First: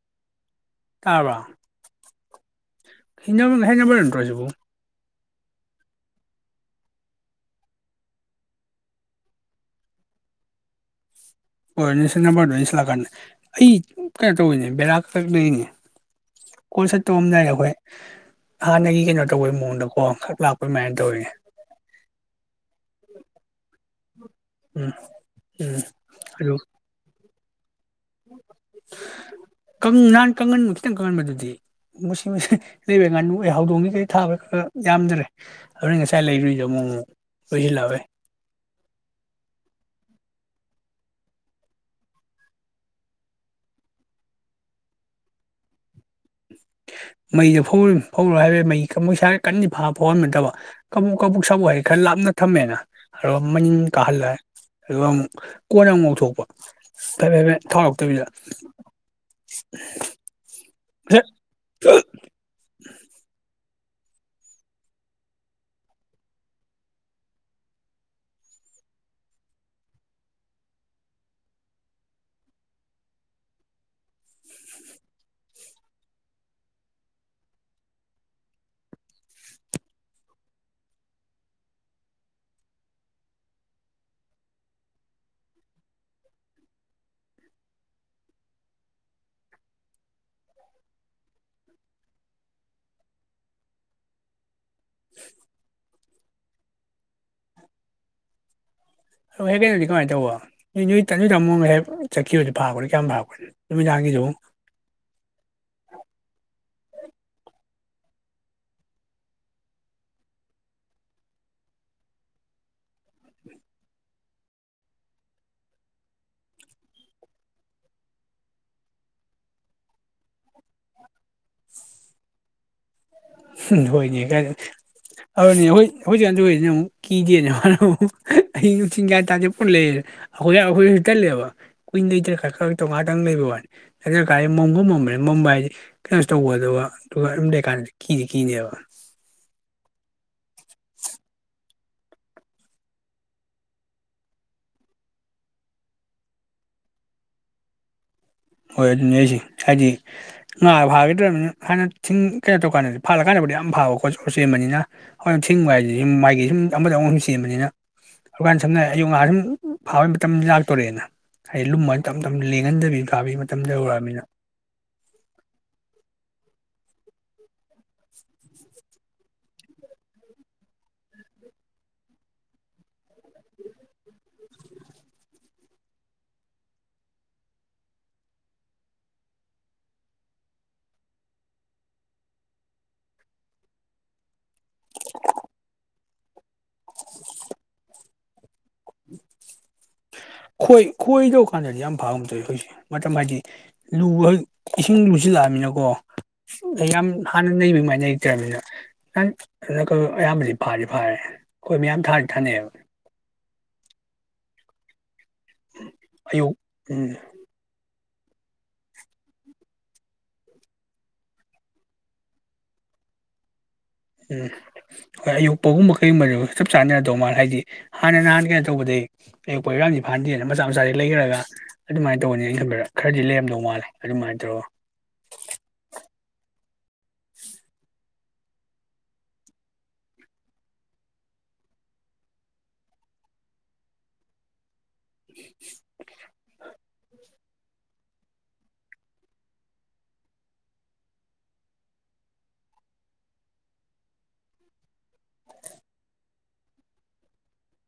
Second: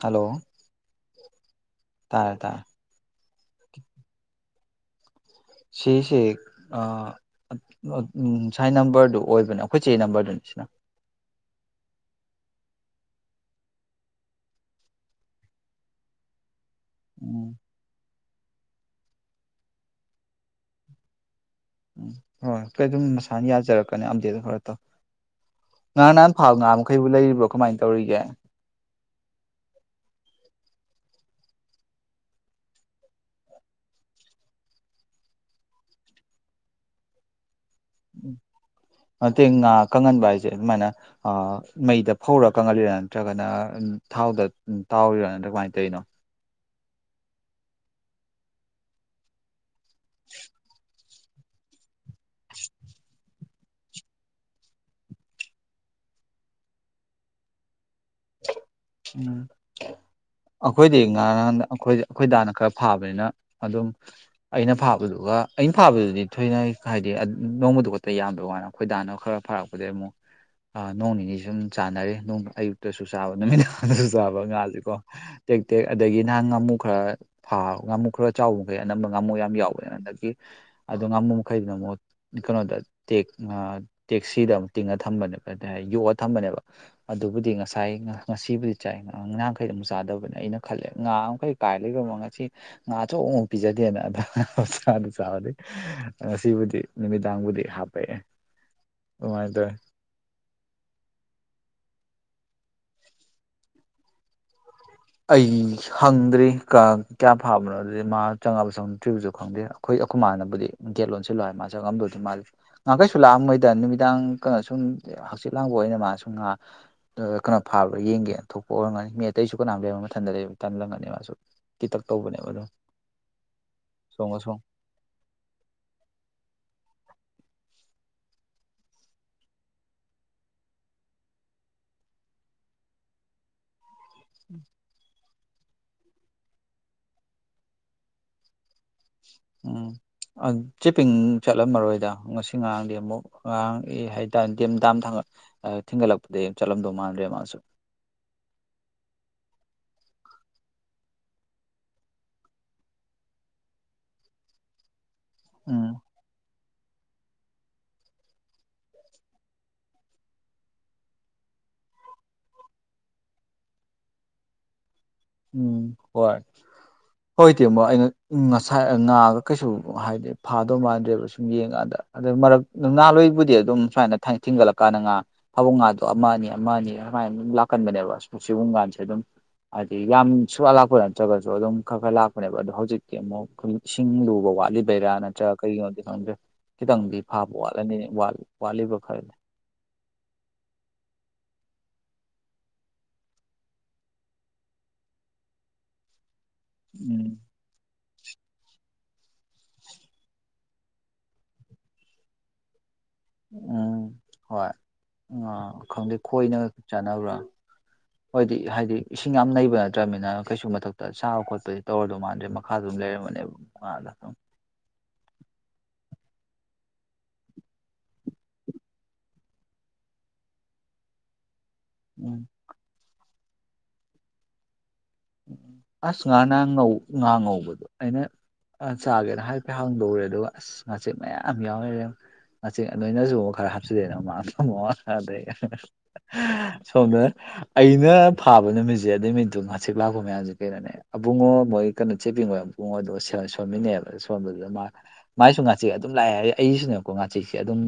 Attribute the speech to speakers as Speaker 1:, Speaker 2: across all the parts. Speaker 1: hello
Speaker 2: ꯇꯥꯕꯔ
Speaker 1: ꯇꯥꯔꯦ ꯇꯥꯔꯦ
Speaker 2: ꯍꯤꯅꯝ ꯍꯦꯟꯅꯝꯕꯔ ꯅꯇꯔ‌ꯣ ꯁꯤꯕꯨ
Speaker 1: ꯁꯤꯁꯦ ꯑ ꯎꯝ ꯁꯥꯏ ꯅꯝꯕꯔꯗꯨ ꯑꯣꯏꯕꯅꯦ ꯑꯩꯈꯣꯏ ꯆꯦ ꯅꯝꯕꯔꯗꯨꯅꯤ ꯁꯤꯅ
Speaker 2: ꯑꯣꯏꯔꯅꯦ ꯁꯤ ꯅꯝꯕꯔꯗꯣ ꯑꯩꯁꯤꯂꯥꯛꯀꯥꯟꯗ ꯑꯩ ꯀꯩꯅꯣ ꯇꯧꯋꯤꯅꯦ ꯕꯦꯔꯥ ꯈꯔ ꯂꯩꯅꯦ ꯀꯣꯜ ꯁꯠ ꯇꯧꯔꯥꯝꯗꯥꯏꯗ
Speaker 1: ꯎꯝ
Speaker 2: ꯑꯩꯈꯣꯏ ꯍꯥꯟꯅꯒꯤ ꯀꯩꯅꯣ ꯇꯧꯕꯩ ꯃꯑꯣꯡꯗꯀꯣ ꯈꯛ ꯂꯥꯛꯄ ꯑꯗꯨꯃꯥꯏꯅ ꯇꯧꯋꯤꯅꯦ
Speaker 1: ꯎꯝ ꯍꯣꯏ ꯗꯩꯗꯨꯝ ꯃꯁꯥꯅ ꯌꯥꯖꯔꯛꯀꯅꯤ ꯑꯝꯗꯦꯗ ꯈꯔ ꯇꯧ
Speaker 2: ꯎꯝ ꯎꯝ
Speaker 1: ꯉꯔꯥꯡ ꯅꯍꯥꯟ
Speaker 2: ꯑꯗꯨ
Speaker 1: ꯐꯥꯜ ꯉꯥꯡ ꯈꯩꯕꯨ ꯂꯩꯔꯤꯕ꯭ꯔꯣ ꯀꯃꯥꯏꯟ ꯇꯧꯔꯤꯒꯦ
Speaker 2: ꯀꯪ ꯅꯥꯟ ꯀꯪꯍꯟ ꯈꯤꯇꯪ ꯀꯪꯍꯟꯕꯗꯨꯗꯤ ꯃꯁꯤ ꯃꯁꯤ ꯂꯩꯕꯩ ꯉꯥꯅꯨ ꯑꯩ ꯍꯧꯗꯣꯡ ꯀꯩ ꯊꯥꯕꯩ ꯈꯔ ꯌꯥꯝꯗ꯭ꯔꯦ ꯑꯗꯨꯏ ꯉꯁꯥꯏ ꯂꯩꯔꯨꯏꯗꯣ ꯑꯃꯨꯛ ꯂꯣꯏꯁꯤꯜꯂꯛꯑꯕꯩ
Speaker 1: ꯅꯠꯇ‌ꯦ ꯉꯥ ꯀꯪꯍꯟꯕ ꯍꯥꯏꯖ‌ꯦ ꯑꯗꯨꯃꯥꯏꯅ ꯃꯩꯗ ꯐꯧꯔꯥ ꯀꯪꯍꯜꯂꯤꯔꯥ ꯅꯠꯇ꯭ꯔꯒꯅ ꯊꯥꯎꯗ ꯇꯥꯎꯔꯤꯔꯥ ꯅꯠꯇ꯭ꯔꯒ ꯀꯃꯥꯏꯅ ꯇꯧꯔꯤꯅꯣ
Speaker 2: ꯃꯩꯗꯣ ꯐꯧ ꯐꯧꯔꯨ ꯍꯥꯏꯕꯩ ꯃꯩ ꯃ‌ꯣꯏꯁꯥꯏ ꯀꯟꯗꯤ ꯐꯥꯕ ꯐꯧꯍꯟꯕ ꯅꯠꯇꯕ ꯀꯕꯨꯛ ꯀꯕꯨꯛ ꯁꯥꯕꯨ ꯍꯩ ꯈꯔ ꯂꯥꯞꯅ ꯊꯝꯃꯦꯅ ꯑꯗꯣ ꯃꯅꯤꯟ ꯀꯥꯍꯜꯂꯦ ꯑꯗꯨꯒ ꯑꯃꯨꯛ ꯀꯣꯟꯅ ꯑꯃꯨꯛ ꯂꯧꯊꯣꯛꯄ ꯍꯥꯏꯐꯦꯠ ꯍꯥꯏꯐꯦꯠ ꯊꯥꯎ ꯌꯧꯇꯕꯤꯗ
Speaker 1: ꯎꯝ ꯑꯩꯈꯣꯏꯗꯤ
Speaker 2: ꯍꯦꯛ
Speaker 1: ꯉꯥꯥꯟꯗ ꯑꯩꯈꯣꯏ ꯑꯩꯈꯣꯏ ꯗꯥꯅ ꯈꯔ ꯐꯥꯕꯅꯤꯅ ꯑꯗꯨꯝ ꯑꯩꯅ ꯐꯥꯕꯗꯨꯒ ꯑꯩꯅ ꯐꯥꯕꯗꯨꯗꯤ ꯊꯣꯏꯅ ꯍꯥꯏꯗꯤ ꯅꯣꯡꯃꯗꯨ ꯈꯛꯇ ꯌꯥꯝꯕꯩ ꯋꯥꯅ‌ꯦ ꯈꯣꯏ ꯗꯥꯅ ꯈꯔ ꯐꯥꯔꯛꯄꯗꯩ ꯑꯃꯨꯛ ꯅꯣꯡ ꯅꯤꯅꯤ ꯁꯨꯝ ꯆꯥꯅꯔꯦ ꯅ‌ꯣꯡ ꯑꯌꯨꯛ ꯇꯁꯨ ꯆꯥꯕ ꯅꯨꯃꯤꯗꯥꯡꯗꯁꯨ ꯆꯥꯕ ꯉꯥꯥꯁꯦꯀꯣ ꯇꯦꯛ ꯇꯦꯛ ꯑꯗꯒꯤ ꯅꯍꯥꯟ ꯉꯥꯃꯨ ꯈꯔ ꯊꯥ ꯉꯥꯃꯨ ꯈꯔ ꯆꯥꯎꯕ ꯃꯈꯩ ꯑꯅꯝꯕ ꯉꯥꯃꯨ ꯌꯥꯝ ꯌꯥꯎꯕꯅꯤꯅ ꯍꯟꯗꯛꯀꯤ ꯑꯗꯣ ꯉꯥꯃꯨ ꯃꯈꯩꯗꯨꯅ ꯑꯃꯨꯛ ꯀꯩꯅꯣꯗ ꯇ‌ꯦꯛ ꯑ ꯇꯦꯛꯁꯤꯗ ꯑꯃꯨꯛ ꯇꯤꯡꯉ ꯊꯝꯕꯅꯦꯕ ꯍꯥꯏ ꯌꯣꯛꯑ ꯊꯝꯕꯅꯦꯕ ꯑꯗꯨꯕꯨꯗꯤ ꯉꯁꯥ ꯉꯁꯏ ꯉꯁꯤꯕꯨꯗꯤ ꯆꯥꯏ ꯉꯥꯈꯩ ꯑꯝ ꯆꯥꯗꯕꯅꯦ ꯑꯩꯅ ꯈꯜꯂꯦ ꯉꯥ ꯃꯈꯩ ꯀꯥꯏ ꯂꯩꯈꯔꯝꯅ‌ꯣ ꯉꯁꯤ ꯉꯥ ꯑꯆꯧꯕ [unintelligible] ꯄꯤꯖꯗꯦꯅ ꯑꯗ ꯑꯗꯨ ꯆꯥꯕꯗꯩ ꯉꯁꯤꯕꯨꯗꯤ ꯅꯨꯃꯤꯗꯥꯡꯕꯨꯗꯤ ꯍꯥꯞꯄꯑꯦ
Speaker 2: [unintelligible] ꯗꯤ ꯀꯃꯥꯏꯅ ꯇꯧꯕ ꯅ‌ꯣ ꯅ‌ꯣꯏ ꯅ‌ꯣꯆ ꯇꯥꯃ‌ꯣ ꯃꯍꯦꯛ ꯆꯠꯈꯤꯕꯗꯨ ꯐꯥꯔꯛꯄꯗꯤ ꯀꯌꯥꯝ ꯐꯥꯔꯛꯄ ꯅꯨꯃꯤꯗꯥꯡꯒꯤꯁꯨ
Speaker 1: ꯑꯩ ꯍꯪꯗ꯭ꯔꯤ ꯀ ꯀꯌꯥ ꯐꯥꯕꯅꯣ ꯑꯗꯨꯗꯤ ꯃꯥ ꯆꯪꯉꯛꯑꯕ ꯆꯪꯉꯛꯗ꯭ꯔꯤꯕꯁꯨ ꯈꯪ ꯗ‌ꯦ ꯑꯩꯈ‌ꯣꯏ ꯑꯈꯣ ꯃꯥꯥꯅꯕꯨꯗꯤ ꯒꯦꯠ ꯂꯣꯟꯁꯤꯜꯂꯣ ꯍꯥꯏ ꯃꯥ ꯆꯪꯉꯝꯗꯣꯏꯗꯤ ꯃꯥꯜꯂꯤ ꯉꯥ ꯀꯩꯁꯨ ꯂꯥꯛꯑꯝꯈꯣꯏꯗ ꯅꯨꯃꯤꯗꯥꯡ ꯀ ꯁꯨꯝ ꯍꯪꯆꯤꯠ ꯂꯥꯡꯕ ꯑꯣꯏꯅ ꯃꯥ ꯁꯨꯝ ꯉꯥꯛ ꯀꯩꯅꯣ ꯐꯥꯕ꯭ꯔꯥ ꯌꯦꯡꯒꯦꯅ ꯊꯣꯛꯄ ꯑꯣꯏꯔꯝꯒꯅꯤ ꯃꯤ ꯑꯇꯩꯁꯨ [unintelligible] ꯕ ꯃꯊꯟꯇ ꯂꯩ ꯇꯟꯂꯝꯒꯅꯦ ꯃꯥꯁꯨ ꯀꯤꯇꯛ ꯇꯧꯕꯅꯦꯕ ꯑꯗꯣ
Speaker 2: ꯍꯣꯏꯅꯦ ꯀꯥꯏꯗ ꯑꯗꯨꯅꯦ ꯍꯣꯏ ꯍꯧꯖꯤꯛꯀꯥꯟꯑ‌ꯣꯏꯁꯤꯅ ꯑꯃꯨꯛ ꯀꯤꯗꯦꯅ ꯃꯥꯅꯃꯨꯛ ꯑꯍꯤꯡ ꯅꯨꯡꯊꯤꯟ ꯒꯌꯥꯟ ꯇꯥꯗꯦ ꯚꯨꯠ ꯂꯩꯌꯦ ꯑꯩꯈꯣꯏ ꯑꯩꯈꯣꯏꯖꯨ ꯇꯜꯂꯦꯕ ꯀꯨꯏꯅ ꯂꯩꯗ꯭ꯔ ꯈꯔ ꯈꯔ ꯇꯧ ꯉꯥꯛꯇꯪ ꯂꯩꯕ ꯋꯥꯅꯤ ꯅ‌ꯣꯏꯀꯥꯏ ꯃꯝꯁꯨ ꯃꯝꯃ‌ꯦ ꯃꯝꯕ ꯍꯥꯏꯁꯦ ꯀꯩꯅꯣ ꯇꯧꯒꯗꯕ ꯑꯗꯨꯒ ꯑꯗꯨꯝ ꯂꯩꯀꯥꯟ ꯀꯤꯗꯤ ꯀꯤꯅꯦꯕ
Speaker 1: ꯎꯝ ꯆꯤꯄꯤꯡ ꯆꯠꯂꯝꯃꯔꯣꯏꯗ ꯉꯁꯤ ꯉꯔꯥꯡꯗꯤ ꯑꯃꯨꯛ ꯑꯉꯥꯡ ꯑꯦ ꯍꯥꯏꯇꯥꯔꯦ ꯗ‌ꯦ ꯗꯥꯝ ꯊꯤꯡꯒꯠꯂꯛꯄꯗꯒꯤ ꯆꯠꯂꯝꯗꯧ ꯃꯥꯟꯗ꯭ꯔꯦ ꯃꯥꯁꯨ
Speaker 2: ꯍꯣꯏ ꯑꯗꯨꯅꯤ ꯍꯩꯁꯦ ꯍꯥꯏꯗꯤ ꯉꯥ ꯐꯥꯒꯤꯗ꯭ꯔꯕꯅꯤꯅ ꯍꯥꯟꯅ ꯊꯤꯡ ꯀꯩꯅꯣ ꯇꯧꯀꯥꯟꯗꯗꯤ ꯐꯥꯂꯀꯥꯟꯗꯕꯨꯗꯤ ꯌꯥꯝ ꯐꯕꯀꯣ [unintelligible] ꯆꯦꯟꯕꯅꯤꯅ ꯍꯣꯏ ꯁꯤꯡꯕ
Speaker 1: ꯎꯝ
Speaker 2: ꯍꯥꯏꯁꯤꯗꯤ ꯁꯨꯝ ꯃꯥꯏꯒꯤ ꯁꯨꯝ ꯑꯃꯗ ꯑꯃ ꯁꯨꯝ ꯆꯦꯟꯕꯅꯤꯅ ꯑꯗꯨꯀꯥꯟꯅ ꯁꯝꯅ ꯍꯥꯏ ꯑꯌꯨꯛ ꯉꯥ ꯁꯨꯝ ꯐꯥꯕꯩ ꯃꯇꯝ ꯂꯥꯛꯇꯣꯔꯦꯅ ꯍꯥꯏꯗꯤ ꯂꯨꯝꯃ ꯇꯞ ꯇꯞꯅ ꯂꯦꯡꯍꯟꯗꯕꯤ ꯀꯥꯕꯤ ꯃꯇꯝꯗ ꯌꯧꯔꯛꯑꯕꯃꯤꯅ
Speaker 1: ꯎꯝ ꯍꯣꯏ
Speaker 2: [inaudible]
Speaker 1: ꯍꯣꯏ ꯏ ꯇꯦꯡꯕꯣ ꯑꯩꯅ ꯉꯁꯥꯏ ꯉꯥꯡꯑꯒ ꯀꯩꯁꯨ ꯍꯥꯏꯗꯤ ꯐꯥꯗꯧ ꯃꯥꯟꯗ꯭ꯔꯦꯕ ꯁꯨꯝ ꯌꯦꯡꯀꯥꯟꯗ ꯑꯗꯨ ꯃꯔꯛ ꯅꯅꯨꯡꯍꯜꯂꯣꯏꯕꯨꯗꯤ ꯑꯗꯨꯝ ꯁꯨꯃꯥꯏꯅ ꯊꯤꯟꯒꯠꯂꯛꯀꯥꯟꯗ ꯉꯥ ꯊꯕꯨꯡ ꯉꯥꯗꯣ ꯑꯃꯅꯤ ꯑꯃ ꯑꯅꯤ ꯁꯃꯥꯏꯅ ꯑꯗꯨꯝ ꯂꯥꯛꯀꯟꯕꯅꯦꯕ ꯑ ꯁꯤꯕꯨꯡꯒꯥꯟꯁꯦ ꯑꯗꯨꯝ ꯍꯥꯏꯗꯤ ꯌꯥꯝ ꯁꯨꯋꯥꯠꯂꯥꯛꯄ ꯅꯠꯇ꯭ꯔꯒꯁꯨ ꯑꯗꯨꯝ ꯈꯔ ꯈꯔ ꯂꯥꯛꯄꯅꯦꯕ ꯑꯗꯣ ꯍꯧꯖꯤꯛꯇꯤ ꯑꯃꯨꯛ ꯏꯁꯤꯡ ꯂꯨꯕ ꯋꯥꯠꯂꯤꯗꯩꯔꯥ ꯅꯠꯇ ꯅꯠꯇ꯭ꯔ ꯀꯩꯒꯤꯅꯣꯗꯤ ꯈꯪꯗ꯭ꯔꯦ ꯈꯤꯇꯪꯗꯤ ꯐꯥꯕ ꯋꯥꯠꯂꯅꯤ ꯋꯥꯠꯂꯤꯕ ꯈꯔꯗꯤ
Speaker 2: ꯈꯣꯏ ꯈꯣꯏ ꯇꯧ ꯀꯥꯟꯗꯗꯤ ꯌꯥꯝ ꯐꯥꯕ ꯇꯧꯋꯦ ꯍꯧꯖꯤꯛꯁꯦ ꯃꯇꯝ ꯍꯥꯏꯗꯤ ꯂꯨꯕ ꯍ ꯏꯁꯤꯡ ꯂꯨꯁꯤꯜꯂꯛꯑꯃꯤꯅꯀꯣ ꯑꯩ ꯌꯥꯝ
Speaker 1: ꯎꯝ
Speaker 2: ꯍꯥꯟꯅ ꯅꯩꯕ ꯑꯗꯨꯃꯥꯏꯅ ꯔꯃꯤꯅ ꯅꯍꯪ ꯑꯌꯥꯝꯕꯗꯤ ꯐꯥꯔꯤ ꯐꯥꯔꯦ ꯑꯩꯈꯣꯏ ꯃꯌꯥꯝ ꯊꯥꯔꯤ ꯊꯥꯅꯩꯑꯕ
Speaker 1: ꯎꯝ ꯍꯣꯏ ꯑ ꯈꯪꯗꯦ
Speaker 2: ꯑꯌꯨꯛ
Speaker 1: ꯈꯣꯏꯅꯒ
Speaker 2: ꯎꯝ
Speaker 1: ꯆꯥꯟꯅꯕ꯭ꯔꯥ ꯍꯣꯏꯗꯤ ꯍꯥꯏꯗꯤ ꯏꯁꯤꯡ ꯌꯥꯝ ꯂꯩꯕ ꯅꯠꯇ꯭ꯔꯅꯤꯅ ꯀꯩꯁꯨ ꯃꯊꯛꯇ ꯆꯥꯕ ꯈꯣꯠꯄꯗꯤ ꯇꯧꯔꯗꯣ ꯃꯥꯟꯗ꯭ꯔꯦ ꯃꯈꯥꯗ ꯑꯗꯨꯝ ꯂꯩꯔꯃꯅꯦꯕ ꯑꯗ
Speaker 2: ꯎꯝ ꯍꯣꯏ ꯑꯌꯨꯚꯒꯨꯝꯕ ꯀꯩꯒꯨꯝꯕꯗꯨ ꯆꯞ ꯆꯥꯟꯅꯅ ꯇꯧ ꯃꯥꯜꯂ ꯍꯥꯏꯗꯤ ꯍꯥꯟꯅ ꯅꯍꯥꯟ ꯀꯩꯅꯣ ꯇꯧꯕꯗꯒꯤ ꯑꯌꯛꯄꯔꯥꯡꯁꯤ ꯐꯍꯟꯗꯦꯗꯅ ꯃꯆꯥ ꯃꯆꯥꯁꯤ ꯂꯩꯈ꯭ꯔꯒ ꯑꯗꯨꯃꯥꯏꯅ
Speaker 1: ꯎꯝ
Speaker 2: ꯇꯧꯕꯅꯦ ꯑꯩ ꯈꯟꯗꯔꯥ ꯈꯔꯗꯤ ꯂꯩꯔꯝꯗꯧ ꯃꯥꯜꯂꯦ ꯑꯗꯨꯃꯥꯏꯅ ꯇꯧꯔꯒ
Speaker 1: ꯎ ꯑꯁ ꯉꯥꯅ ꯉꯧ ꯉꯍꯥ ꯉꯧꯕꯗꯣ ꯑꯩꯅ ꯑ ꯆꯥꯒꯦꯅ ꯍꯥꯏꯐꯦ ꯍꯥꯡꯗꯧꯔꯦ ꯑꯗꯨꯒ ꯑꯁ ꯃꯆꯦꯠ ꯃꯌꯥꯝ ꯌꯥꯎꯅꯔꯦ ꯑꯁꯤ ꯅꯣꯏꯅꯁꯨ ꯈꯔ ꯍꯥꯞꯆꯜꯂꯦꯗꯅ ꯃꯥ ꯑꯗꯩ ꯁꯣꯝꯗ ꯑꯩꯅ ꯐꯥꯕ ꯅꯨꯃꯤꯠꯁꯦ ꯑꯗꯨꯏ ꯃ ꯇ ꯉ ꯁꯤꯛ ꯂꯥꯛꯄ ꯃꯌꯥꯝꯁꯦ ꯀꯩꯅꯣꯅꯦ ꯑꯕꯨꯡꯉꯣ ꯃꯣꯏ ꯀꯩꯅꯣ ꯆꯦꯞꯄꯤꯕꯣꯏ ꯏꯕꯨꯡꯉꯣꯗꯣ ꯁꯣꯟꯃꯤꯟꯅꯩꯕ ꯁꯣꯟꯕꯗꯨꯗ ꯃꯥ ꯃꯥꯏꯁꯨ ꯉꯥꯆꯤ ꯑꯗꯨꯝ ꯂꯥꯛꯑꯦ ꯍꯥꯏ ꯑꯩꯁꯤꯅꯦꯀꯣ ꯉꯥꯆꯤꯁꯦ ꯑꯗꯨꯝ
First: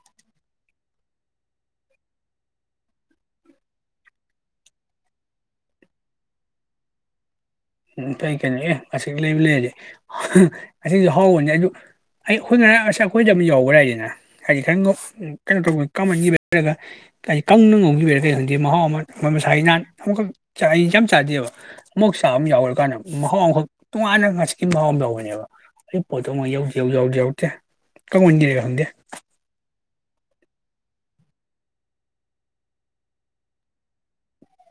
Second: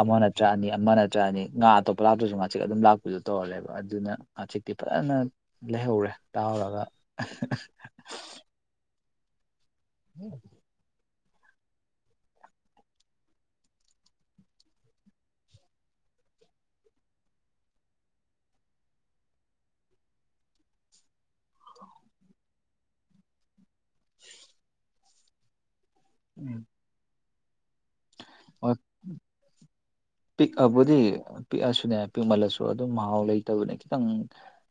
Speaker 1: ꯑꯃ ꯅꯇ꯭ꯔ ꯑꯅꯤ ꯑꯃ ꯅꯠꯇ꯭ꯔꯅꯤ ꯉꯥ ꯑꯇꯣꯞꯄ ꯂꯥꯛꯇ꯭ꯔꯁꯨ ꯉꯥꯁꯤ ꯑꯗꯨꯝ ꯂꯥꯛꯄꯗꯨ ꯇꯧꯔꯦ ꯑꯗꯨꯅ ꯍꯧꯖꯤꯛꯇꯤ ꯐꯖꯅ ꯂꯩꯍꯧꯔꯦ ꯇꯥꯔꯒ
Speaker 2: ꯎ ꯀꯩ ꯀꯩꯅꯣ ꯑꯦ ꯑꯁꯤ ꯂꯩꯕ ꯂꯩꯔꯁꯦ ꯑꯁꯤꯁꯨ ꯍꯥꯎꯕꯅꯦ ꯑꯩ ꯍꯣꯏꯅ ꯑꯁ ꯑꯩꯈꯣꯏꯗ ꯑꯃꯨꯛ ꯌꯎꯕ꯭ꯔꯥ ꯍꯥꯏꯗꯅ ꯍꯥꯏꯗꯤ ꯈꯔꯪ ꯎ ꯀꯩꯅꯣ ꯇꯧꯕꯅꯤ ꯀꯥꯃꯟ ꯍꯥꯏꯔꯒ ꯀ ꯀꯪꯅ ꯉꯝꯈꯤꯕꯔꯥ ꯀꯩ ꯈꯪꯗꯦ ꯃꯍꯥꯎ ꯑꯃ ꯑꯩꯣꯏ ꯃꯁꯥ ꯏꯅꯥꯟ ꯑꯃꯨꯛꯈꯛ ꯆꯥꯛ ꯑꯩꯁꯦ ꯌꯥꯝ ꯆꯥꯗꯦꯕ ꯃꯨꯛ ꯆꯥ ꯑꯃ ꯌꯥꯎꯈ꯭ꯔ ꯀꯥꯟꯗ ꯃꯍꯥꯎ ꯑꯃꯈꯛ ꯇꯣꯉꯥꯟꯅ ꯉꯁꯤꯀꯤ ꯃꯍꯥꯎ ꯑꯃ ꯌꯥꯧꯕꯅꯦꯕ ꯑꯩ ꯄꯣꯠꯇꯣ ꯑꯃꯛ ꯌꯧꯖ ꯎꯖꯥꯎꯗꯦꯎꯗꯦ
Speaker 1: ꯑꯣ ꯄꯤꯛꯑꯕꯨꯗꯤ ꯄꯤꯛꯑꯁꯨꯅꯦ ꯄꯤꯛꯃꯜꯂꯁꯨ ꯑꯗꯨꯝ ꯃꯍꯥꯎ ꯂꯩꯇꯕꯅꯦ ꯈꯤꯇꯪ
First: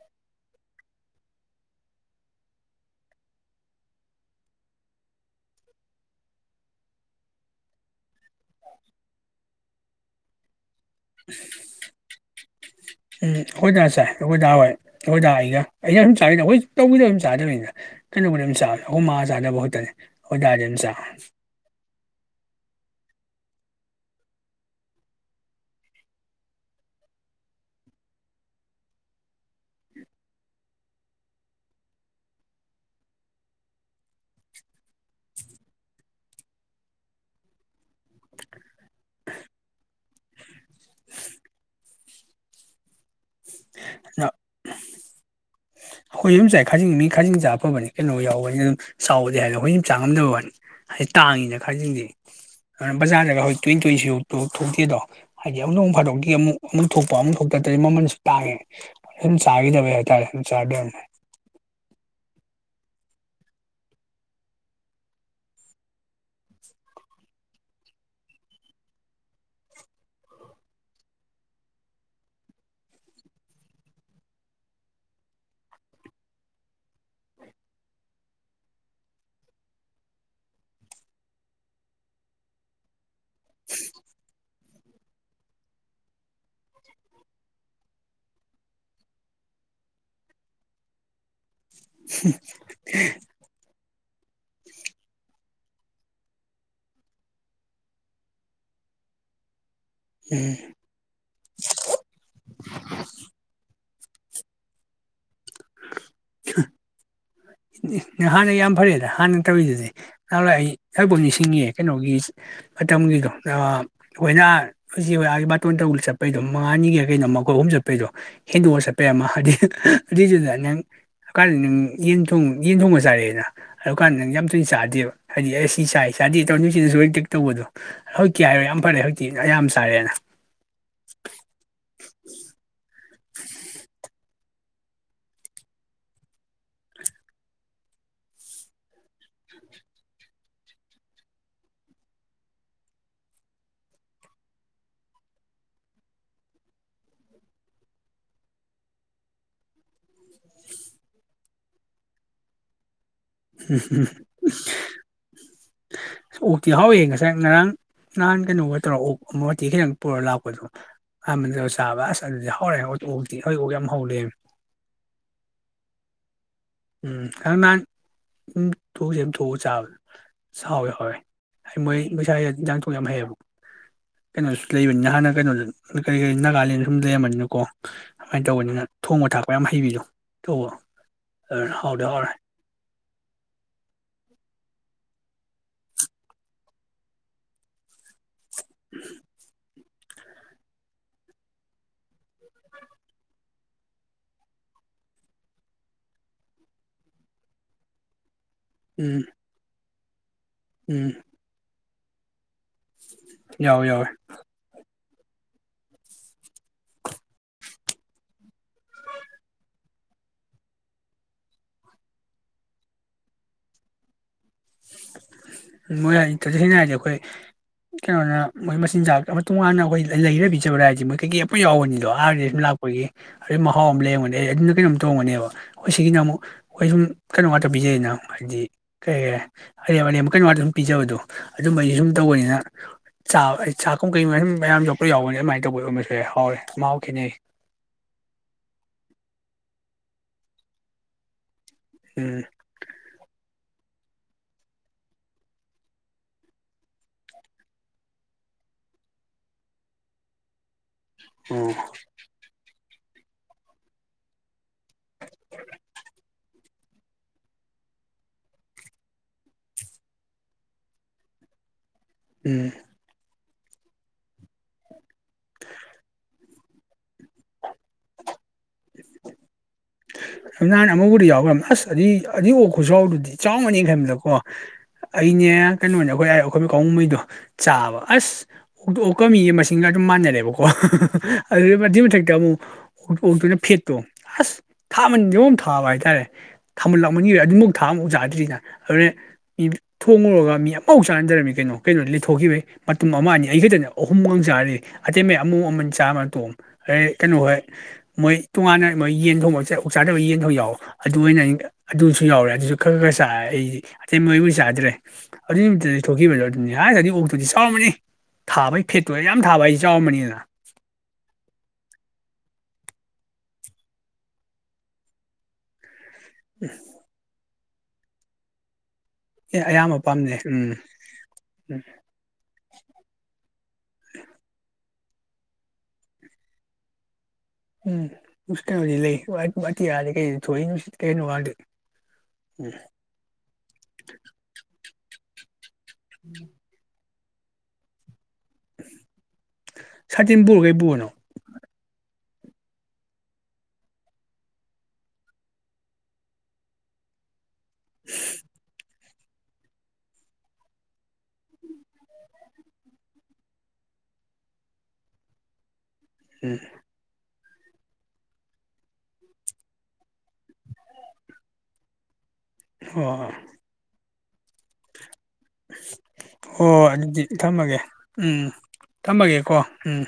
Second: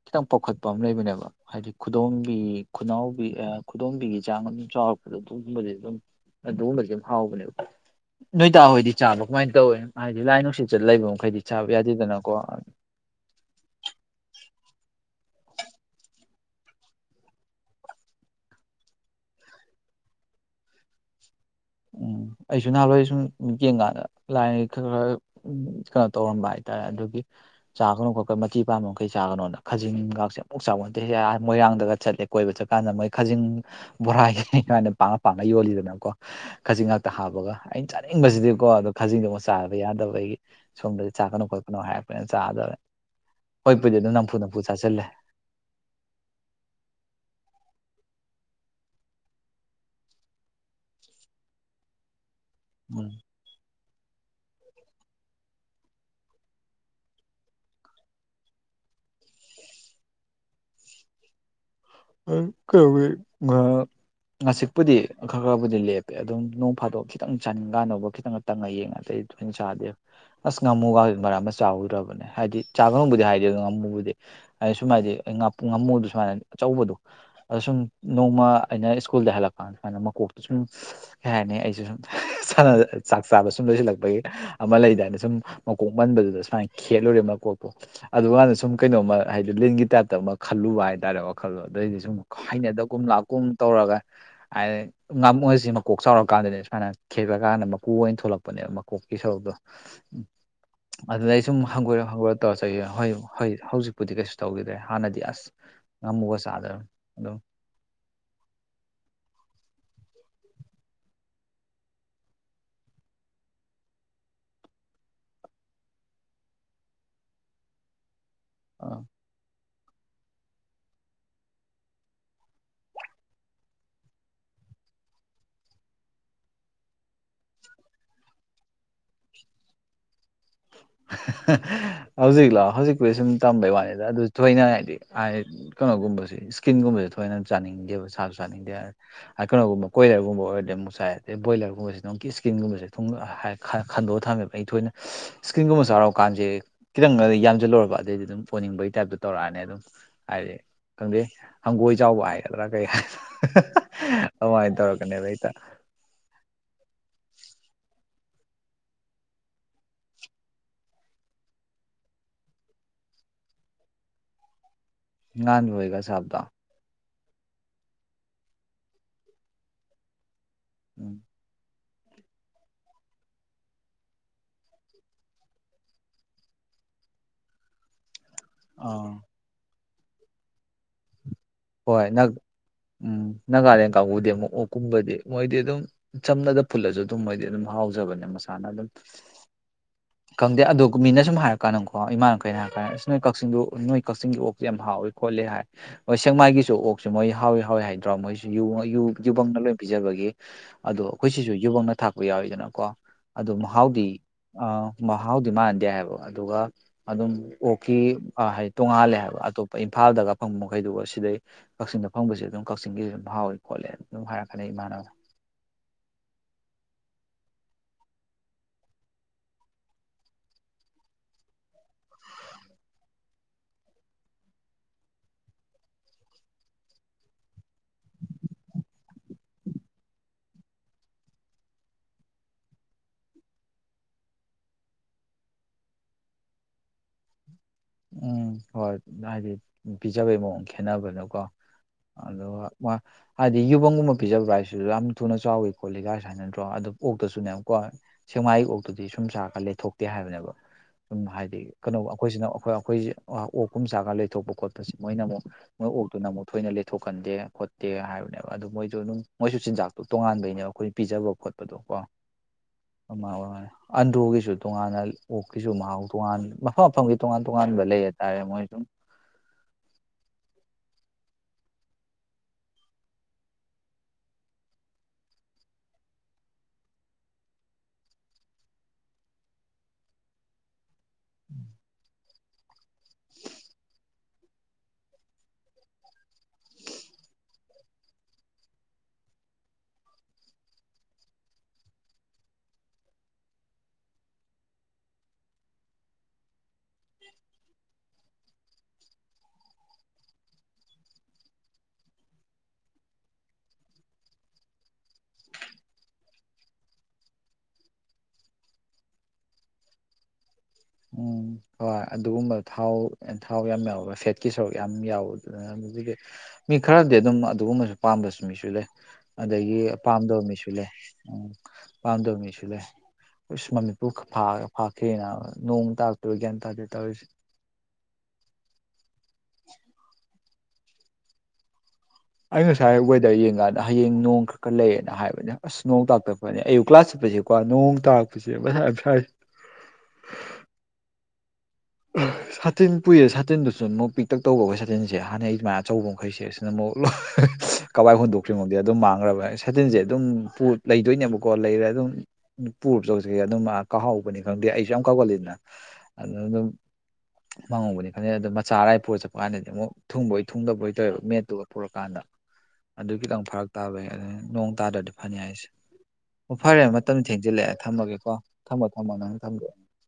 Speaker 1: ꯈꯤꯇꯪ ꯄꯥꯎꯈꯠꯄ ꯑꯃ ꯂꯩꯕꯅꯦꯕ ꯍꯥꯏꯗꯤ ꯈꯨꯗꯣꯝꯕꯤ ꯈꯨꯅꯥꯎꯕꯤ ꯈꯨꯗꯣꯝꯕꯤꯒꯤ ꯆꯥꯡ ꯑꯗꯨꯝ ꯆꯥꯎꯔꯛꯄꯗꯣ ꯑꯗꯨꯒꯨꯝꯕꯗꯤ ꯑꯗꯨꯝ ꯑꯗꯨꯒꯨꯝꯕꯁ ꯌꯥꯝ ꯍꯥꯎꯕꯅꯦꯕ ꯅꯣꯏ ꯇꯍꯣꯏꯗꯤ ꯆꯥꯕ ꯀꯃꯥꯏꯅ ꯇꯧꯋꯦ ꯍꯥꯏꯗꯤ ꯂꯥꯏ ꯅꯨꯡꯁꯤꯠ ꯂꯩꯕ ꯃꯈꯩꯗꯤ ꯆꯥꯕ ꯌꯥꯗꯦꯗꯅꯀꯣ
Speaker 2: ꯎꯝ ꯑꯩꯈꯣꯏꯗꯥ ꯁꯥꯏ ꯑꯩꯈꯣꯏꯗꯥ ꯍꯣꯏ ꯑꯩꯈꯣꯏꯗꯥ ꯑꯩꯒ ꯑꯩꯩꯅ ꯁꯨꯝ ꯆꯥꯗ ꯑꯩꯈꯣꯏ ꯇꯧꯕꯤꯗꯕ ꯁ ꯆꯥꯗꯕꯅꯤꯅ ꯀꯩꯅꯣꯕꯨꯗꯤ ꯑꯗꯨꯝ ꯆꯕꯅꯤ ꯑꯈꯣꯏ ꯃꯥꯥ ꯆꯥꯗꯕ ꯈꯠꯇꯅꯦ ꯈꯣꯏ ꯗꯥꯗꯤ ꯑꯝ ꯆꯕꯅꯤ
Speaker 1: ꯎꯝ ꯑꯩꯁꯨ ꯅꯍꯥꯟꯋꯥꯏ ꯑꯩ ꯁꯨꯝ ꯌꯦꯡꯀꯥꯟꯗ ꯂꯥꯏ ꯈꯔ ꯈꯔ ꯎꯝ ꯀꯩꯅꯣ ꯇꯧꯔꯝꯕ ꯍꯥꯏꯇꯥꯔꯦ ꯑꯗꯨꯒꯤ ꯆꯥꯒꯅꯨ ꯈꯣꯠꯄ ꯃꯆꯤ ꯄꯥ ꯃꯈꯩ ꯆꯥꯒꯅꯨꯅ ꯈꯖꯤꯡꯒꯥꯛꯁꯦ ꯑꯃꯨꯛ ꯆꯥꯎꯕꯦ ꯃꯣꯏꯔꯥꯡꯗꯒ ꯆꯠꯂꯦ ꯀꯣꯏꯕ ꯆꯠꯀꯥꯟꯗ ꯃꯣꯏ ꯈꯥꯖꯤꯡ ꯕꯣꯔꯥꯅꯤꯥꯏꯅ ꯄꯥꯡꯉ ꯄꯥꯡꯉ ꯌꯣꯜꯂꯤꯗꯅꯀꯣ ꯈꯥꯖꯤꯡ ꯉꯥꯛꯇ ꯍꯥꯞꯄꯒ ꯑꯩꯅ ꯆꯥꯅꯤꯡꯕꯁꯤꯗꯤꯀꯣ ꯑꯗꯣ ꯈꯖꯤꯡꯗꯨꯣ ꯑꯃꯨꯛ ꯆꯥꯕ ꯌꯥꯗꯕ ꯑꯩꯒꯤ ꯁꯣꯝꯗꯗꯤ ꯆꯥꯀꯅꯨ ꯈꯣꯠꯀꯅꯨ ꯍꯥꯏꯔꯛꯄꯅꯤꯅ ꯆꯥꯗꯕꯅꯤ ꯍꯣꯏꯄꯨꯗꯤ ꯑꯗꯨꯝ ꯅꯝꯐꯨ ꯅꯝꯐꯨ ꯆꯥꯁꯤꯜꯂꯦ
Speaker 2: ꯍꯣꯏ ꯌ ꯆꯥꯏ ꯈꯥꯖꯤꯡ ꯃꯤ ꯈꯥꯖꯤꯡꯁ ꯑꯐꯕꯅꯤ ꯀꯩꯅꯣ ꯌꯥꯎꯕꯅꯤ ꯑꯗꯨꯝ ꯆꯥꯎꯕꯗꯤ ꯍꯥꯏꯕꯗꯣ ꯍꯈꯣꯏꯁꯨ ꯆꯥꯉꯝꯗꯕ ꯋꯥꯅꯤ ꯍꯥꯏ ꯇꯥꯡꯉꯤꯅ ꯈꯥꯖꯤꯁꯤꯡꯗꯤ ꯑꯗꯨꯅ ꯕꯖꯥꯔꯗꯒ ꯍꯧꯖꯤ ꯇꯨꯋ ꯇꯨꯋꯁꯤ ꯊꯣꯛꯇꯦꯗꯣ ꯍꯥꯏꯗꯤ ꯑꯃꯨꯛ ꯑꯃꯨꯛ ꯐꯗꯣꯛꯇꯦ ꯑꯃꯨꯛ ꯑꯃꯨꯛ ꯊꯣꯛꯄ ꯑꯃꯨꯛ ꯊꯣꯛꯇ꯭ꯔꯗꯤ ꯃꯃꯜꯁꯨ ꯇꯥꯡꯉꯦ ꯆꯈꯤꯗꯕꯩ ꯍꯥꯏꯇꯔꯦ
Speaker 1: ꯀꯧ ꯉ ꯉꯥꯁꯤꯛꯄꯨꯗꯤ ꯈꯔ ꯈꯔꯕꯨꯗꯤ ꯂꯦꯞꯄꯦ ꯑꯗꯨꯝ ꯅꯣꯡ ꯐꯥꯗꯣꯛ ꯈꯤꯇꯪ ꯆꯅꯤꯡ ꯀꯥꯟꯅꯕ ꯈꯤꯇꯪ ꯇꯪꯉ ꯌꯦꯡꯉ ꯑꯇꯩꯗꯤ ꯂꯣꯏꯅ ꯆꯥꯗꯦꯕ ꯑꯁ ꯉꯥꯃꯨꯒꯥꯎꯗꯨꯗꯤ ꯃꯔꯝ ꯑꯃ ꯆꯥꯔꯨꯗ꯭ꯔꯕꯅꯦ ꯍꯥꯏꯗꯤ ꯆꯥꯒꯅꯨꯕꯨꯗꯤ ꯍꯥꯏꯗꯦ ꯉꯥꯃꯨꯕꯨꯗꯤ ꯑꯩ ꯁꯨꯃꯥꯏꯗꯤ ꯑꯩ ꯉꯝꯃꯨꯗ ꯁꯨꯃꯥꯏꯅ ꯑꯆꯧꯕꯗꯣ ꯑꯗꯣ ꯁꯨꯝ ꯅꯣꯡꯃ ꯑꯩꯅ ꯁ꯭ꯀꯨꯜꯗ ꯍꯜꯂꯛꯀꯥꯟꯗ ꯁꯨꯃꯥꯏꯅ ꯃꯀꯣꯛꯇ ꯁꯨꯝ ꯀꯩ ꯍꯥꯏꯅꯤ ꯑꯩꯁꯨ ꯁꯨꯝ ꯆꯥꯛ ꯆꯥꯕ ꯁꯨꯝ ꯂꯣꯏꯁꯤꯜꯂꯛꯄꯒꯤ ꯑꯃ ꯂꯩꯗꯥꯅ ꯁꯨꯝ ꯃꯀꯣꯛ ꯃꯟꯕꯗꯨꯗ ꯁꯨꯃꯥꯏꯅ ꯈꯦꯠꯂꯨꯔꯦ ꯃꯀꯣꯛꯠꯄꯣ ꯑꯗꯨꯀꯥꯟꯗ ꯁꯨꯝ ꯀꯩꯅꯣꯝꯃ ꯍꯥꯏꯗꯤ ꯂꯤꯟꯒꯤ ꯇꯥꯏꯞꯇ ꯑꯃ ꯈꯜꯂꯨꯕ ꯍꯥꯏꯇꯥꯔꯦꯀꯣ ꯈꯜꯂꯣ ꯑꯗꯨꯑꯣꯏꯗꯤ ꯁꯨꯝ ꯍꯩꯅꯗꯕ ꯀꯨꯝ ꯂꯥꯛ ꯀꯨꯝ ꯇꯧꯔꯒ ꯍꯥꯏ ꯉꯝꯃꯣꯏꯁꯤ ꯃꯀꯣꯛ ꯆꯥꯎꯔꯀꯥꯟꯗꯗꯤ ꯁꯨꯃꯥꯏꯅ ꯈꯦꯠꯄ ꯀꯥꯟꯗ ꯃꯀꯨ ꯑꯣꯏꯅ ꯊꯣꯛꯂꯛꯄꯅꯦꯕ ꯃꯀꯣꯛꯀꯤ ꯁꯔꯨꯛꯇꯣ
Speaker 2: ꯎꯝ
Speaker 1: ꯑꯗꯨꯗ ꯑꯩ ꯁꯨꯝ ꯍꯪꯒꯣꯏꯔꯣ ꯍꯪꯒꯣꯏꯒ ꯇꯧꯔ ꯆ ꯍꯣꯏ ꯍꯣꯏ ꯍꯧꯖꯤꯛꯄꯨꯗꯤ ꯀꯩꯁꯨ ꯇꯧꯈꯤꯗ꯭ꯔꯦ ꯍꯥꯟꯅꯗꯤ ꯑꯁ ꯉꯝꯃꯒ ꯁꯥꯗꯔ ꯑꯗꯣ
Speaker 2: ꯍꯥꯟꯅ ꯌꯥꯝ ꯐꯔꯦꯗ ꯍꯥꯟꯅ ꯇꯧꯋꯤꯗꯨꯗꯤ ꯅꯍꯥꯟꯋꯥ ꯑꯩ ꯍꯧ ꯄꯥꯎ ꯅꯤꯡꯁꯤꯡꯉꯦ ꯀꯩꯅꯣꯒꯤ ꯃꯇꯝꯒꯤꯗꯣ ꯑꯩꯈꯣꯏꯅ ꯍꯧꯖꯤꯛꯒꯤ ꯃꯇꯣꯟ ꯇ ꯆꯠꯄꯩꯗꯣ ꯃꯉꯥꯅꯤꯒꯤ ꯀꯩꯅꯣ ꯃꯈꯣꯏ ꯑꯍꯨꯝ ꯆꯠꯄꯩꯗꯣ ꯍꯦꯟꯗꯑ
Speaker 1: ꯑ
Speaker 2: ꯆꯠꯄꯩ ꯑꯃ ꯍꯥꯏꯗꯤ ꯑꯗꯨꯏꯗꯨꯅꯦ ꯅꯪꯀꯥꯟꯗ ꯌꯦꯟ ꯌꯦꯟ ꯊꯣꯡꯉ ꯆꯥꯔꯛꯑꯦꯅ ꯑꯗꯨ ꯀꯥꯟꯗ ꯅꯪ ꯌꯥꯝ ꯊꯨꯅ ꯆꯥꯗꯦꯕ ꯍꯥꯏꯗꯤ ꯑꯩ ꯁꯤ ꯆꯥꯏ ꯆꯥꯗꯦ ꯇꯧ ꯅꯨꯡꯁꯤꯅ ꯁ ꯇꯦꯛ ꯇꯧꯕꯗꯣ ꯍꯧꯖꯤꯛꯇꯤ ꯍꯥꯏꯔꯦ ꯌꯥꯝ ꯐꯔꯦ ꯍꯧꯖꯤꯛꯇꯤ ꯌꯥꯝ ꯆꯥꯔꯦꯅ
Speaker 1: ꯍꯧꯖꯤꯛ ꯂꯥꯛꯑꯣ ꯍꯧꯖꯤꯛꯄꯨꯗꯤ ꯁꯨꯝ ꯇꯝꯕꯩ ꯋꯥꯅꯤꯗ ꯑꯗꯨ ꯊꯣꯏꯅ ꯍꯥꯏꯗꯤ ꯀꯩꯅꯣꯒꯨꯝꯕꯁꯦ ꯏꯁꯀꯤꯟꯒꯨꯝꯕꯁꯦ ꯊꯣꯏꯅ ꯆꯥꯅꯤꯡꯗꯦꯕ ꯁꯥꯁꯨ ꯆꯥꯅꯤꯡꯗꯦ ꯍꯥꯏ ꯀꯩꯅꯣꯒꯨꯝꯕ ꯀꯣꯏꯂꯔꯒꯨꯝꯕ ꯑꯣꯏꯔꯗꯤ ꯑꯃꯨꯛ ꯆꯥꯏꯗꯤ ꯕꯣꯏꯂꯔꯒꯨꯝꯕꯁꯤ ꯅꯛꯒꯤ ꯏꯁꯀꯤꯟꯒꯨꯝꯕꯁꯤ ꯊꯨꯡ ꯈꯟꯗꯣꯛꯑ ꯊꯝꯃꯦꯕ ꯑꯩ ꯊꯣꯏꯅ
Speaker 2: [inaudible]
Speaker 1: ꯏꯁꯀ꯭ꯔꯤꯟꯒꯨꯝꯕ ꯆꯥꯎꯔꯛꯀꯥꯟꯁꯦ ꯈꯤꯇꯪ ꯌꯥꯝꯁꯤꯜꯂꯨꯔꯕ ꯑꯗꯨꯑꯣꯏꯗꯤ ꯑꯗꯨꯝ ꯑꯣꯅꯤꯡꯕꯒꯤ ꯇꯥꯏꯞꯇꯣ ꯇꯧꯔꯛꯑꯅꯤ ꯑꯗꯨꯝ ꯍꯥꯏꯗꯤ ꯈꯪꯗꯦ ꯍꯪꯒꯣꯏ ꯆꯥꯎꯕ ꯍꯥꯏꯒꯗ꯭ꯔꯥ ꯀꯩ ꯍꯥꯏꯥ ꯍꯦꯛꯇ
Speaker 2: ꯎꯝ ꯑꯣꯛꯇꯤ ꯍꯥꯎꯋꯦ ꯉꯁꯥꯏ ꯉꯔꯥꯡ ꯅꯍꯥꯟ ꯀꯩꯅꯣꯒ ꯇꯧꯔꯒ ꯑꯣꯛ ꯑꯃꯇꯤ ꯈꯤꯇꯪ ꯄꯨꯔꯒ ꯂꯥꯛꯄꯗꯣ ꯑꯍꯥꯟꯕꯗꯁꯨ ꯆꯥꯕ ꯑꯁ ꯑꯗꯨꯗꯤ ꯍꯧꯔꯦ ꯑꯣꯛꯇꯤ ꯍꯖꯤ ꯑꯣꯛ ꯌꯥꯝ ꯍꯧꯔꯛꯦ
Speaker 1: ꯉꯥꯟꯅ ꯑꯣꯏꯣꯏꯒ ꯁꯥꯕꯗ
Speaker 2: ꯎꯝ ꯉ ꯅꯍꯥꯟ ꯇꯨꯁꯦ ꯊꯣꯛꯎ ꯆꯥꯕꯗ ꯁꯥꯎꯋꯦ
Speaker 1: ꯎꯝ
Speaker 2: ꯍꯥꯎꯋꯦ ꯍꯥꯏ ꯃꯣꯏ ꯄꯩꯁꯥ ꯌꯦꯟꯖꯥꯡ ꯆꯣꯛ ꯌꯥꯝ ꯍꯩꯌꯦꯕ ꯀꯩꯅꯣꯁꯨ ꯂꯩꯕꯅꯤ ꯍꯥꯟꯅ ꯀꯩꯅꯣꯗ ꯀꯔꯤ ꯀꯔꯤ ꯅꯥꯒꯥꯂꯦꯟ ꯁꯨꯝ ꯂꯩꯔꯝꯕꯅꯤꯅꯀꯣ ꯑꯗꯨꯃꯥꯏꯅ ꯇꯧꯕꯅꯤꯅ
Speaker 1: ꯑꯥ
Speaker 2: ꯊꯣꯡꯕ ꯊꯥꯛꯄ ꯌꯥꯝ ꯍꯩꯕꯤꯗꯣ ꯇꯧꯕꯣ
Speaker 1: ꯍꯣꯏ ꯎꯝ ꯅꯒꯥꯂꯦꯟ ꯀꯥꯡꯕꯨꯗꯤ ꯑꯃꯨꯛ ꯑꯣꯀꯨꯝꯕꯗꯤ ꯃꯣꯏꯗꯤ ꯑꯗꯨꯝ ꯆꯝꯅꯗ ꯄꯨꯜꯂꯁꯨ ꯑꯗꯨꯝ ꯃꯣꯏꯗꯤ ꯑꯗꯨꯝ ꯍꯥꯎꯖꯕꯅꯦ ꯃꯁꯥꯅ ꯑꯗꯨꯝ ꯈꯪꯗꯦ ꯑꯗꯨ ꯃꯤꯅ ꯁꯨꯝ ꯍꯥꯏꯔꯛꯀꯥꯟꯗꯀꯣ ꯏꯃꯥꯟꯅꯈꯩꯅ ꯍꯥꯏꯔ ꯀꯥꯟꯗ ꯑꯁ ꯅꯣꯏ ꯀꯛꯆꯤꯡꯗꯣ ꯅꯣꯏ ꯀꯛꯆꯤꯡꯒꯤ ꯑꯣꯛꯁꯦ ꯌꯥꯝ ꯍꯥꯎꯋꯤ ꯀꯣꯂꯦ ꯍꯥꯏ ꯁꯦꯡꯃꯥꯏꯒꯤꯁꯨ ꯑꯣꯛꯁꯨꯦ ꯃꯣꯏ ꯍꯥꯎꯋꯤ ꯍꯥꯎꯋꯏ ꯍꯥꯏꯗ꯭ꯔꯣ ꯃꯣꯏꯁꯨ
Speaker 2: ꯎꯝ
Speaker 1: ꯌꯨꯕꯪꯅ ꯂꯣꯏ ꯄꯤꯖꯕꯒꯤ ꯑꯗꯣ
Speaker 2: ꯎꯝ
Speaker 1: ꯑꯩꯈꯣꯏ ꯁꯤꯁꯨ ꯌꯨꯕꯪꯅ ꯊꯥꯛꯄ ꯌꯥꯎꯋꯤꯗꯅꯀꯣ ꯑꯣ
Speaker 2: ꯌꯥꯎꯋꯦ
Speaker 1: ꯃꯍꯥꯎꯗꯤ
Speaker 2: ꯌꯥꯎꯋꯦ
Speaker 1: ꯑ ꯃꯍꯥꯎꯗꯤ ꯃꯥꯟꯗꯦ ꯍꯥꯏꯕ ꯑꯗꯨꯒ ꯑꯗꯨꯝ ꯑꯣꯛꯈꯤ ꯍꯥꯏꯗꯤ ꯇꯣꯡꯉꯥꯜꯂꯦ ꯍꯥꯏꯕ ꯑꯇꯣꯞꯄ ꯏꯝꯐꯥꯜꯗꯒ ꯐꯪꯕ ꯃꯈꯩꯗꯨꯒꯁ ꯁꯤꯗꯩ ꯀꯛꯆꯤꯡꯗ ꯐꯪꯁꯦ ꯑꯗꯨꯝ ꯀꯛꯆꯤꯡꯒꯤꯁꯨ ꯑꯗꯨꯝ ꯍꯥꯎꯋ ꯈꯣꯠꯂꯦ ꯑꯗꯨꯝ ꯍꯥꯏꯔꯛꯀꯅꯤ ꯏꯃꯥꯟꯅꯕꯅ
Speaker 2: ꯃꯣꯏ ꯍꯥꯏ ꯏꯟꯇꯔꯁꯅ ꯍꯥꯏꯔꯗꯤꯦ ꯑꯩꯈꯣꯏ ꯀꯩꯅꯣꯅ ꯃꯣꯏ ꯃꯆꯤꯟꯖꯥꯛ ꯑꯃ ꯇꯣꯉꯥꯟꯅ ꯑꯩꯈꯣꯏ ꯂꯩꯔꯕꯤꯖꯕ꯭ꯔꯥ ꯍꯥꯏꯗꯤꯦ ꯃꯣꯏ ꯀꯩꯀꯩ ꯑꯃꯝꯛ ꯌꯥꯎꯕꯅꯤꯗꯣ ꯑꯥꯔꯗꯤ ꯁꯨꯝ ꯂꯥꯛꯄ ꯑꯩꯈꯣꯏꯒꯤ ꯑꯗꯩ ꯃꯍꯥꯎ ꯑꯃ ꯂꯩꯔꯝꯒꯅꯤ ꯑꯩ ꯑꯗꯨꯅ ꯀꯩꯅꯣꯝ ꯇꯧꯔꯝꯒꯅꯦꯕ ꯑꯩꯈꯣꯏ ꯁꯤꯒꯤꯅ ꯑꯃꯨꯛ ꯑꯩꯈꯣꯏ ꯁꯨꯝ ꯀꯩꯅꯣ ꯉꯥꯛꯇ ꯄꯤꯖꯩꯗꯅ ꯍꯥꯏꯗꯤ ꯀꯩ ꯍꯥꯏꯒꯔꯦ ꯑꯔꯦ ꯑꯔ ꯀꯩꯅꯣ ꯉꯥꯛꯇꯥ ꯁꯨꯝ ꯄꯤꯖꯕꯗꯣ ꯑꯗꯨꯝꯕ ꯑꯩꯁꯨ ꯁꯨꯝ ꯇꯧꯕꯅꯤꯅ ꯆꯥꯛ ꯑꯩ ꯆꯥꯛ ꯀꯨꯝ ꯀꯩꯒꯨꯝ ꯁꯨꯝ ꯃꯌꯥꯝ ꯌꯥꯎꯕꯅꯤ ꯑꯗꯨꯃꯥꯏꯅ ꯇꯧꯕꯒꯤ ꯑꯃꯁꯨ ꯌꯥꯏ ꯍꯥꯎꯔꯦ ꯃꯍꯥꯎꯈꯦꯠꯅꯩ
Speaker 1: ꯎꯝ ꯍꯣꯏ ꯍꯥꯏꯗꯤ ꯄꯤꯖꯕꯩ ꯃꯑꯣꯡ ꯈꯦꯠꯅꯕꯗꯣꯀꯣ
Speaker 2: ꯎꯝ
Speaker 1: ꯑꯗꯨꯒ ꯍꯥꯏꯗꯤ ꯌꯨꯄꯪꯒꯨꯝꯕ ꯄꯤꯖꯕ ꯍꯥꯏꯁꯤꯁꯨ ꯌꯥꯝ ꯊꯨꯅ ꯆꯥꯎꯋꯤ ꯈꯣꯠꯂꯤꯀꯥꯏ ꯁꯨ ꯍꯥꯥꯏꯅ ꯍꯥꯏꯗ꯭ꯔꯣ ꯑꯗꯨ ꯑꯣꯛꯇꯁꯨꯅꯦꯕꯀꯣ ꯁꯦꯛꯃꯥꯏꯒꯤ ꯑꯣꯛꯇꯨꯗꯤ ꯁꯨꯝ ꯆꯥ ꯀꯥꯟꯗ ꯂꯦꯛꯊꯣꯛꯇꯦ ꯍꯥꯏꯕꯅꯦꯕ ꯁꯨꯝ ꯍꯥꯏꯗꯤ
Speaker 2: ꯑꯣ
Speaker 1: ꯀꯩꯅꯣ ꯑꯩꯈꯣꯏꯁꯤꯅ ꯑꯩꯈꯣꯏ ꯑꯩꯈꯣꯏꯁꯤ ꯑꯣꯛꯀꯨꯝ ꯆꯥꯔꯒ ꯂꯦꯛꯊꯣꯛꯄ ꯈꯣꯠꯄ ꯃꯣꯏꯅ ꯑꯃꯨꯛ ꯃꯣꯏ ꯑꯣꯛꯇꯨꯅ ꯑꯃꯨꯛ ꯊꯣꯏꯅ ꯊꯣꯛꯀꯟꯗꯦ ꯈꯣꯠꯇꯦ ꯍꯥꯏꯕꯅꯦꯕ ꯑꯗꯨ ꯃꯣꯏꯁꯨ ꯑꯗꯨꯝ ꯃꯣꯏꯁꯨ ꯆꯤꯟꯖꯥꯛꯇꯣ ꯇꯣꯉꯥꯟꯕꯩꯅꯦꯕ ꯑꯩꯈꯣꯏꯅ ꯄꯤꯖꯕ ꯈꯣꯠꯄꯗꯣ ꯀꯣ
Speaker 2: ꯎꯝ
Speaker 1: ꯑꯟꯗ꯭ꯔꯣꯒꯤꯁꯨ ꯇꯣꯉꯥꯟꯅ ꯑꯣꯛꯀꯤꯁꯨ ꯃꯍꯥꯎ ꯇꯣꯉꯥꯟ ꯃꯐꯝ ꯃꯐꯝꯒꯤ ꯇꯣꯉꯥꯟ ꯇꯣꯉꯥꯟꯕ ꯂꯩ ꯍꯥꯏꯇꯥꯔꯦ ꯃꯣꯏ ꯑꯗꯨꯝ
Speaker 2: [inaudible] ꯅꯍꯥꯟ ꯑꯃꯨꯕꯨꯗꯤ ꯌꯥꯎꯈ꯭ꯔꯕꯅꯤ ꯑꯁ ꯑꯗꯨ ꯑꯗꯨ ꯑꯣꯛ ꯈꯨꯆꯥꯎꯗꯨꯗꯤ ꯆꯥꯎꯕꯅꯦꯅꯤ ꯈꯟꯕꯗꯀꯣ ꯑꯩꯅꯦ ꯀꯩꯅꯣꯅꯦ ꯑꯩꯈꯣꯏ ꯑꯩꯈꯣꯏ ꯀꯥꯎꯉꯨꯝꯉꯩꯗꯣ ꯆꯥꯕ ꯑꯁ ꯑꯣꯛꯇꯣ ꯑꯣꯛꯀ ꯃꯤꯒꯤ ꯃꯁꯤꯡꯒ ꯑꯗꯨꯝ ꯃꯥꯟꯅꯔꯦꯕꯀꯣ ꯑꯗꯨꯗ ꯑꯗꯨꯏ ꯃꯊꯛꯇ ꯑꯃꯨꯛ ꯑꯣꯛꯇꯨꯅ ꯐꯦꯠꯇꯣ ꯑꯁ ꯊꯥꯃꯟ ꯊꯥꯕ ꯍꯥꯏꯇꯥꯔꯦ ꯊꯥꯃꯜ ꯂꯛꯃꯟꯒꯔꯦ ꯑꯗꯨꯃꯨꯛ ꯊꯥꯕ ꯑꯃꯕꯨꯛ ꯆꯥꯗ꯭ꯔꯤꯅ ꯑꯗꯨꯅꯦ ꯃꯤ ꯊꯣꯡꯂꯨꯔꯒ ꯃꯤ ꯑꯃꯐꯥꯎ ꯆꯥꯅꯗꯔꯕꯃꯤ ꯀꯩꯅꯣ ꯀꯩꯅꯣꯗꯣ ꯂꯦꯛꯊꯣꯛꯈꯤꯕꯩ ꯃꯇꯨꯝ ꯑꯃꯅꯤ ꯑꯩꯈꯛꯇꯅ ꯑꯍꯨꯝꯒ ꯆꯥꯔꯤ ꯑꯇꯩ ꯃ ꯑꯃꯨꯛ ꯑꯃꯟ ꯆꯥꯃ ꯇꯣꯝ ꯀꯩꯅꯣ ꯍꯣꯏ ꯃꯣꯏ ꯇꯣꯉꯥꯟꯅ ꯃꯣꯏ ꯌꯦꯟ ꯊꯣꯡ ꯆꯥꯗꯕ ꯌꯦꯟꯊꯣꯡ ꯌꯥꯎꯋ ꯑꯗꯨ ꯑꯣꯏꯅ ꯑꯗꯨꯁꯨ ꯌꯥꯎꯔꯦ ꯑꯗꯨꯁꯨ ꯈꯔ ꯈꯔ ꯈꯔ ꯆꯥꯦ ꯑꯩ ꯑꯇꯩ ꯃꯣꯏꯕꯨ ꯆꯥꯗ꯭ꯔꯦ ꯑꯗꯨꯏ ꯅꯨꯃꯤꯠꯇꯗꯤ ꯊꯣꯛꯈꯤꯕꯗ ꯑꯗꯨꯅꯤ ꯍꯥꯏꯗꯤ ꯑꯣꯛꯇꯣꯗꯤ ꯆꯥꯎꯔꯃꯅꯤ ꯊꯥꯕꯩ ꯐꯦꯠꯇꯣ ꯌꯥꯝ ꯊꯥꯕ ꯑꯩꯁꯦ ꯆꯥꯎꯔꯝꯕꯅꯤꯗꯅ
Speaker 1: ꯎꯝ ꯍꯣꯏ ꯑꯗꯨꯒꯨꯝꯕ ꯊꯥꯎ ꯊꯥꯎ ꯌꯥꯝ ꯌꯥꯎꯕ ꯐꯦꯠꯀꯤ ꯁꯔꯨꯛ ꯌꯥꯝ ꯌꯥꯎꯕ ꯑꯗꯨꯗꯅ ꯍꯧꯖꯤꯛ ꯃꯤ ꯈꯔꯗꯤ ꯑꯗꯨꯝ ꯑꯗꯨꯒꯨꯝꯕꯁꯨ ꯄꯥꯝꯕꯁꯨ ꯃꯤꯁꯨ ꯂꯩ
Speaker 2: ꯑꯦ
Speaker 1: ꯑꯗꯒꯤ
Speaker 2: ꯑꯌꯥꯝꯕ ꯄꯥꯝꯅꯩ
Speaker 1: ꯄꯥꯝꯗꯕ ꯃꯤꯁꯨ
Speaker 2: ꯎꯝ
Speaker 1: ꯂꯩ ꯎꯝ ꯄꯥꯝꯗꯕ ꯃꯤꯁꯨ ꯂꯩ ꯑꯁ ꯃꯃꯤꯠꯄꯨ ꯐꯥꯈꯤꯅꯦ ꯅꯣꯡ ꯇꯥꯥꯔꯛꯇꯣꯏꯔ ꯒꯌ꯭ꯥꯟ ꯇꯥꯗꯦ
Speaker 2: ꯎꯝ ꯀꯩꯅꯣꯗꯤ ꯂꯩꯇꯤ ꯑꯗꯤ ꯀꯩ ꯊꯣꯛꯏ ꯅꯨꯡꯁꯤꯠ ꯀꯩꯅꯣ ꯋꯥꯗꯦ
Speaker 1: ꯑꯩ ꯉꯁꯥꯏ ꯋꯦꯗꯔ ꯌꯦꯡꯀꯥꯟꯗ ꯍꯌꯦꯡ ꯅꯣꯡ ꯈꯔ ꯈꯔ ꯂꯩꯌꯦꯅ ꯍꯥꯏꯕꯅꯦ ꯑꯁ ꯅꯣꯡ ꯇꯥꯔꯛꯇꯔ꯭ꯥ ꯗꯤ ꯐꯅꯤ ꯑꯌꯨꯛ ꯀ꯭ꯂꯥꯁ ꯆꯠꯄꯁꯦꯀꯣ ꯅꯣꯡ ꯇꯥꯔꯛꯄꯁꯦ ꯃꯊꯥ ꯁꯥꯏ
Speaker 2: ꯁꯇꯤꯟ ꯄꯨꯕ꯭ꯔꯣ ꯀꯩ ꯄꯨꯕꯅꯣ [inaudible]
Speaker 1: ꯁꯥꯇꯤꯟ ꯄꯨꯏꯌꯦ ꯁꯥꯇꯤꯟꯗꯨꯁꯨ ꯑꯃꯨꯛ ꯄꯤꯛꯇꯛ ꯇꯧꯕ ꯑꯩꯈꯣꯏ ꯁꯥꯇꯤꯟꯁꯦ ꯍꯥꯟꯅꯩ ꯑꯗꯨꯃꯥꯏꯅ ꯑꯆꯧꯕ ꯃꯈꯩꯁꯦ ꯁꯤꯅ ꯑꯃꯨꯛ ꯀꯋꯥꯏ ꯍꯨꯟꯗꯣꯛꯈꯔ꯭ꯤ ꯃꯣ ꯈꯪꯗꯦ ꯑꯗꯨꯝ ꯃꯥꯡꯈ꯭ꯔꯕ ꯁꯇꯤꯟꯁꯦ ꯑꯗꯨꯝ ꯂꯩꯗꯣꯏꯅꯦꯕꯀꯣ ꯂꯩꯔꯦ ꯑꯗꯨꯝ ꯄꯨꯔ ꯆꯧꯁꯤꯒꯦ ꯑꯗꯨꯝ ꯀꯥꯎꯍꯧꯕꯅꯤ ꯈꯪꯗꯦ ꯑꯩꯁꯨ ꯌꯥꯝ ꯀꯥꯎꯒꯠꯂꯤꯗꯅ ꯑꯗꯨꯅ
Speaker 2: ꯎꯝ
Speaker 1: ꯑꯗꯨꯝ ꯃꯪꯉꯧꯕꯅꯤ ꯈꯟꯖꯩ ꯑꯗꯣ ꯃꯆꯥ ꯑꯔꯥꯏ ꯄꯨꯔ ꯆꯠꯄ ꯀꯥꯟꯗꯗꯤ ꯑꯃꯨꯛ ꯊꯨꯡꯕꯣꯏ ꯊꯨꯡꯗꯕꯣꯏ ꯇꯧꯋꯦꯕ ꯕꯦꯒꯇꯨꯒ ꯄꯨꯔꯛꯀꯥꯟꯗ
Speaker 2: ꯍꯣꯏ
Speaker 1: ꯑꯗꯨ
Speaker 2: ꯍꯣꯏ
Speaker 1: ꯈꯤꯇꯪ ꯐꯔꯛ ꯇꯥꯕꯩ ꯑꯗꯨ ꯅꯣꯡ ꯇꯥꯗ꯭ꯔꯗꯤ ꯐꯅꯤ ꯍꯥꯏꯁꯦ ꯑꯣ ꯐꯔꯦ
Speaker 2: ꯍꯣꯏ
Speaker 1: ꯃꯇꯝ
Speaker 2: ꯑꯗꯨꯗꯤ
Speaker 1: ꯊꯦꯡꯖꯤꯜꯂꯛꯑꯦ
Speaker 2: ꯊꯝꯃꯒꯦ
Speaker 1: ꯊꯝꯃꯒꯦꯀꯣ
Speaker 2: ꯎꯝ
Speaker 1: ꯊꯝꯃꯣ ꯊꯝꯃꯣ ꯅꯪ
Speaker 2: ꯊꯝꯃꯒꯦꯀꯣ
Speaker 1: ꯊꯝꯃꯣ ꯎ
Speaker 2: ꯎꯝ